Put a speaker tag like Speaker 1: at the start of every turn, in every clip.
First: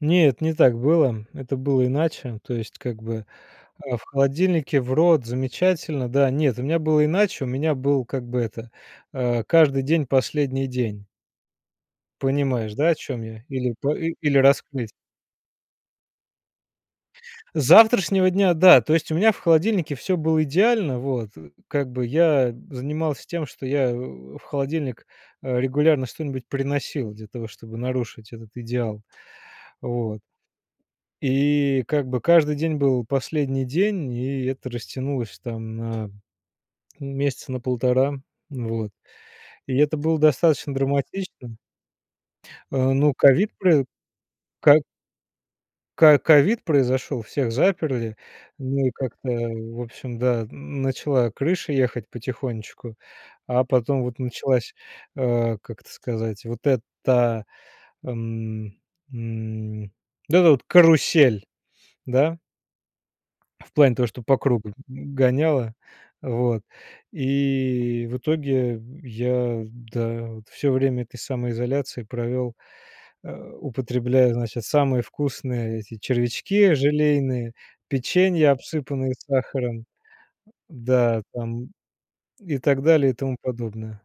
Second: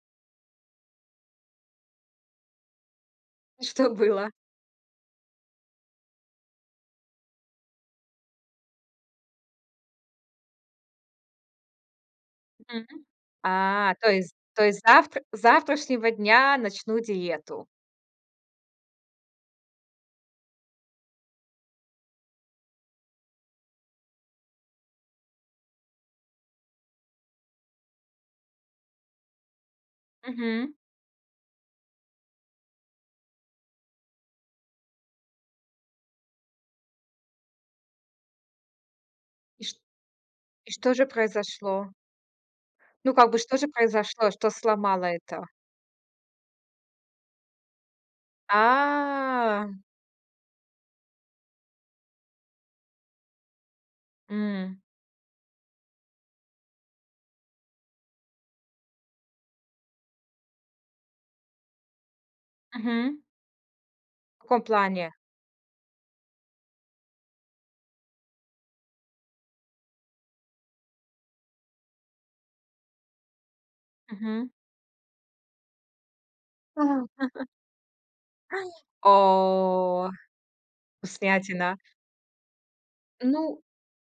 Speaker 1: Нет, не так было. Это было иначе. То есть, как бы,
Speaker 2: И что
Speaker 1: а, в
Speaker 2: было?
Speaker 1: холодильнике, в рот, замечательно, да. Нет, у меня было иначе. У меня был, как бы это, э, каждый день- последний день. Понимаешь, да, о
Speaker 2: Мгм.
Speaker 1: чём я? Или
Speaker 2: А,
Speaker 1: па
Speaker 2: то
Speaker 1: и
Speaker 2: есть,
Speaker 1: или
Speaker 2: то есть,
Speaker 1: раскрыть?
Speaker 2: завтр с завтрашнего дня начну
Speaker 1: С
Speaker 2: диету.
Speaker 1: завтрашнего дня, да, то есть у меня в холодильнике всё было идеально, вот. Э, как бы я занимался тем, что я в в холодильник, э, регулярно что-нибудь приносил для того, чтобы нарушить этот идеал, вот.
Speaker 2: Мгм.
Speaker 1: И как бы каждый день был последний день, и это растянулось там на, ну, месяца на 1,5. Вот.
Speaker 2: И
Speaker 1: И
Speaker 2: шт
Speaker 1: это было
Speaker 2: И
Speaker 1: достаточно
Speaker 2: что же
Speaker 1: драматичным.
Speaker 2: произошло?
Speaker 1: Э, ну,
Speaker 2: Ну, как бы,
Speaker 1: ковид
Speaker 2: что же
Speaker 1: прои
Speaker 2: произошло, что
Speaker 1: ко
Speaker 2: сломало это?
Speaker 1: Ко ковид произошёл, всех заперли, ну, и как-то,
Speaker 2: А.
Speaker 1: в общем, да, н начала крыша ехать потихонечку, а потом вот началась,
Speaker 2: М.
Speaker 1: э, как это сказать, вот эта, эм, м, вот эта вот карусель, да?
Speaker 2: Мгм.
Speaker 1: В плане того, что по
Speaker 2: В каком
Speaker 1: кругу г
Speaker 2: плане?
Speaker 1: гоняло, вот, и в итоге я, да, вот, всё время этой самоизоляции провёл, э, употребляя,
Speaker 2: Мгм.
Speaker 1: значит, самые вкусные эти червячки
Speaker 2: А.
Speaker 1: желейные, печенья, обсыпанные сахаром,
Speaker 2: О,
Speaker 1: да, там,
Speaker 2: вкуснятина.
Speaker 1: и так далее и тому
Speaker 2: Ну.
Speaker 1: подобное.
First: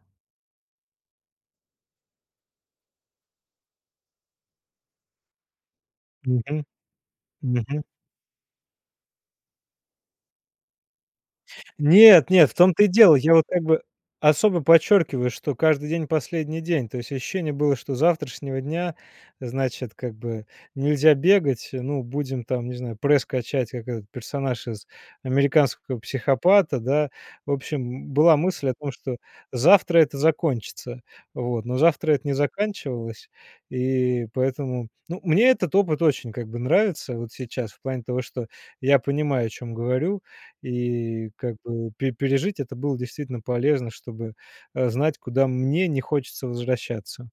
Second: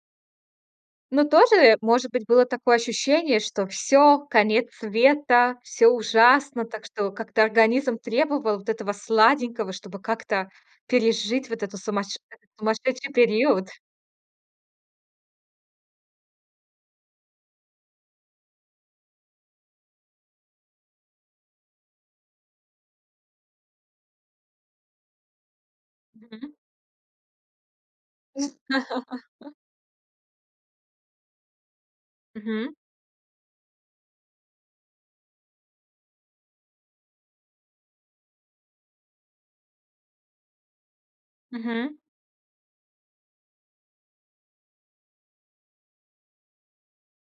Speaker 2: Ну, тоже, может быть, было такое ощущение, что всё, конец света, всё ужасно.
Speaker 1: Мгм,
Speaker 2: Так что как-то
Speaker 1: мгм.
Speaker 2: организм требовал вот этого сладенького, чтобы как-то пережить вот это сумасше
Speaker 1: Нет-нет, в том-то и
Speaker 2: сумасшедший
Speaker 1: дело. Я вот как
Speaker 2: период?
Speaker 1: бы особо подчёркиваю, что каждый день- последний день. То есть ощущение было, что с завтрашнего дня, значит, как бы нельзя бегать. Ну, будем там, не знаю, пресс качать, как этот персонаж из "Американского
Speaker 2: Мгм.
Speaker 1: психопата", да. В общем, м, была мысль о том, что
Speaker 2: З
Speaker 1: завтра это закончится. Вот, но завтра это не
Speaker 2: Мгм.
Speaker 1: заканчивалось. И поэтому ну, мне этот опыт очень как бы нравится вот сейчас, в плане того, что я понимаю, о чём говорю. И как бы,
Speaker 2: Мгм.
Speaker 1: пе пережить это было действительно полезно, чтобы, э, знать, куда мне не хочется возвращаться.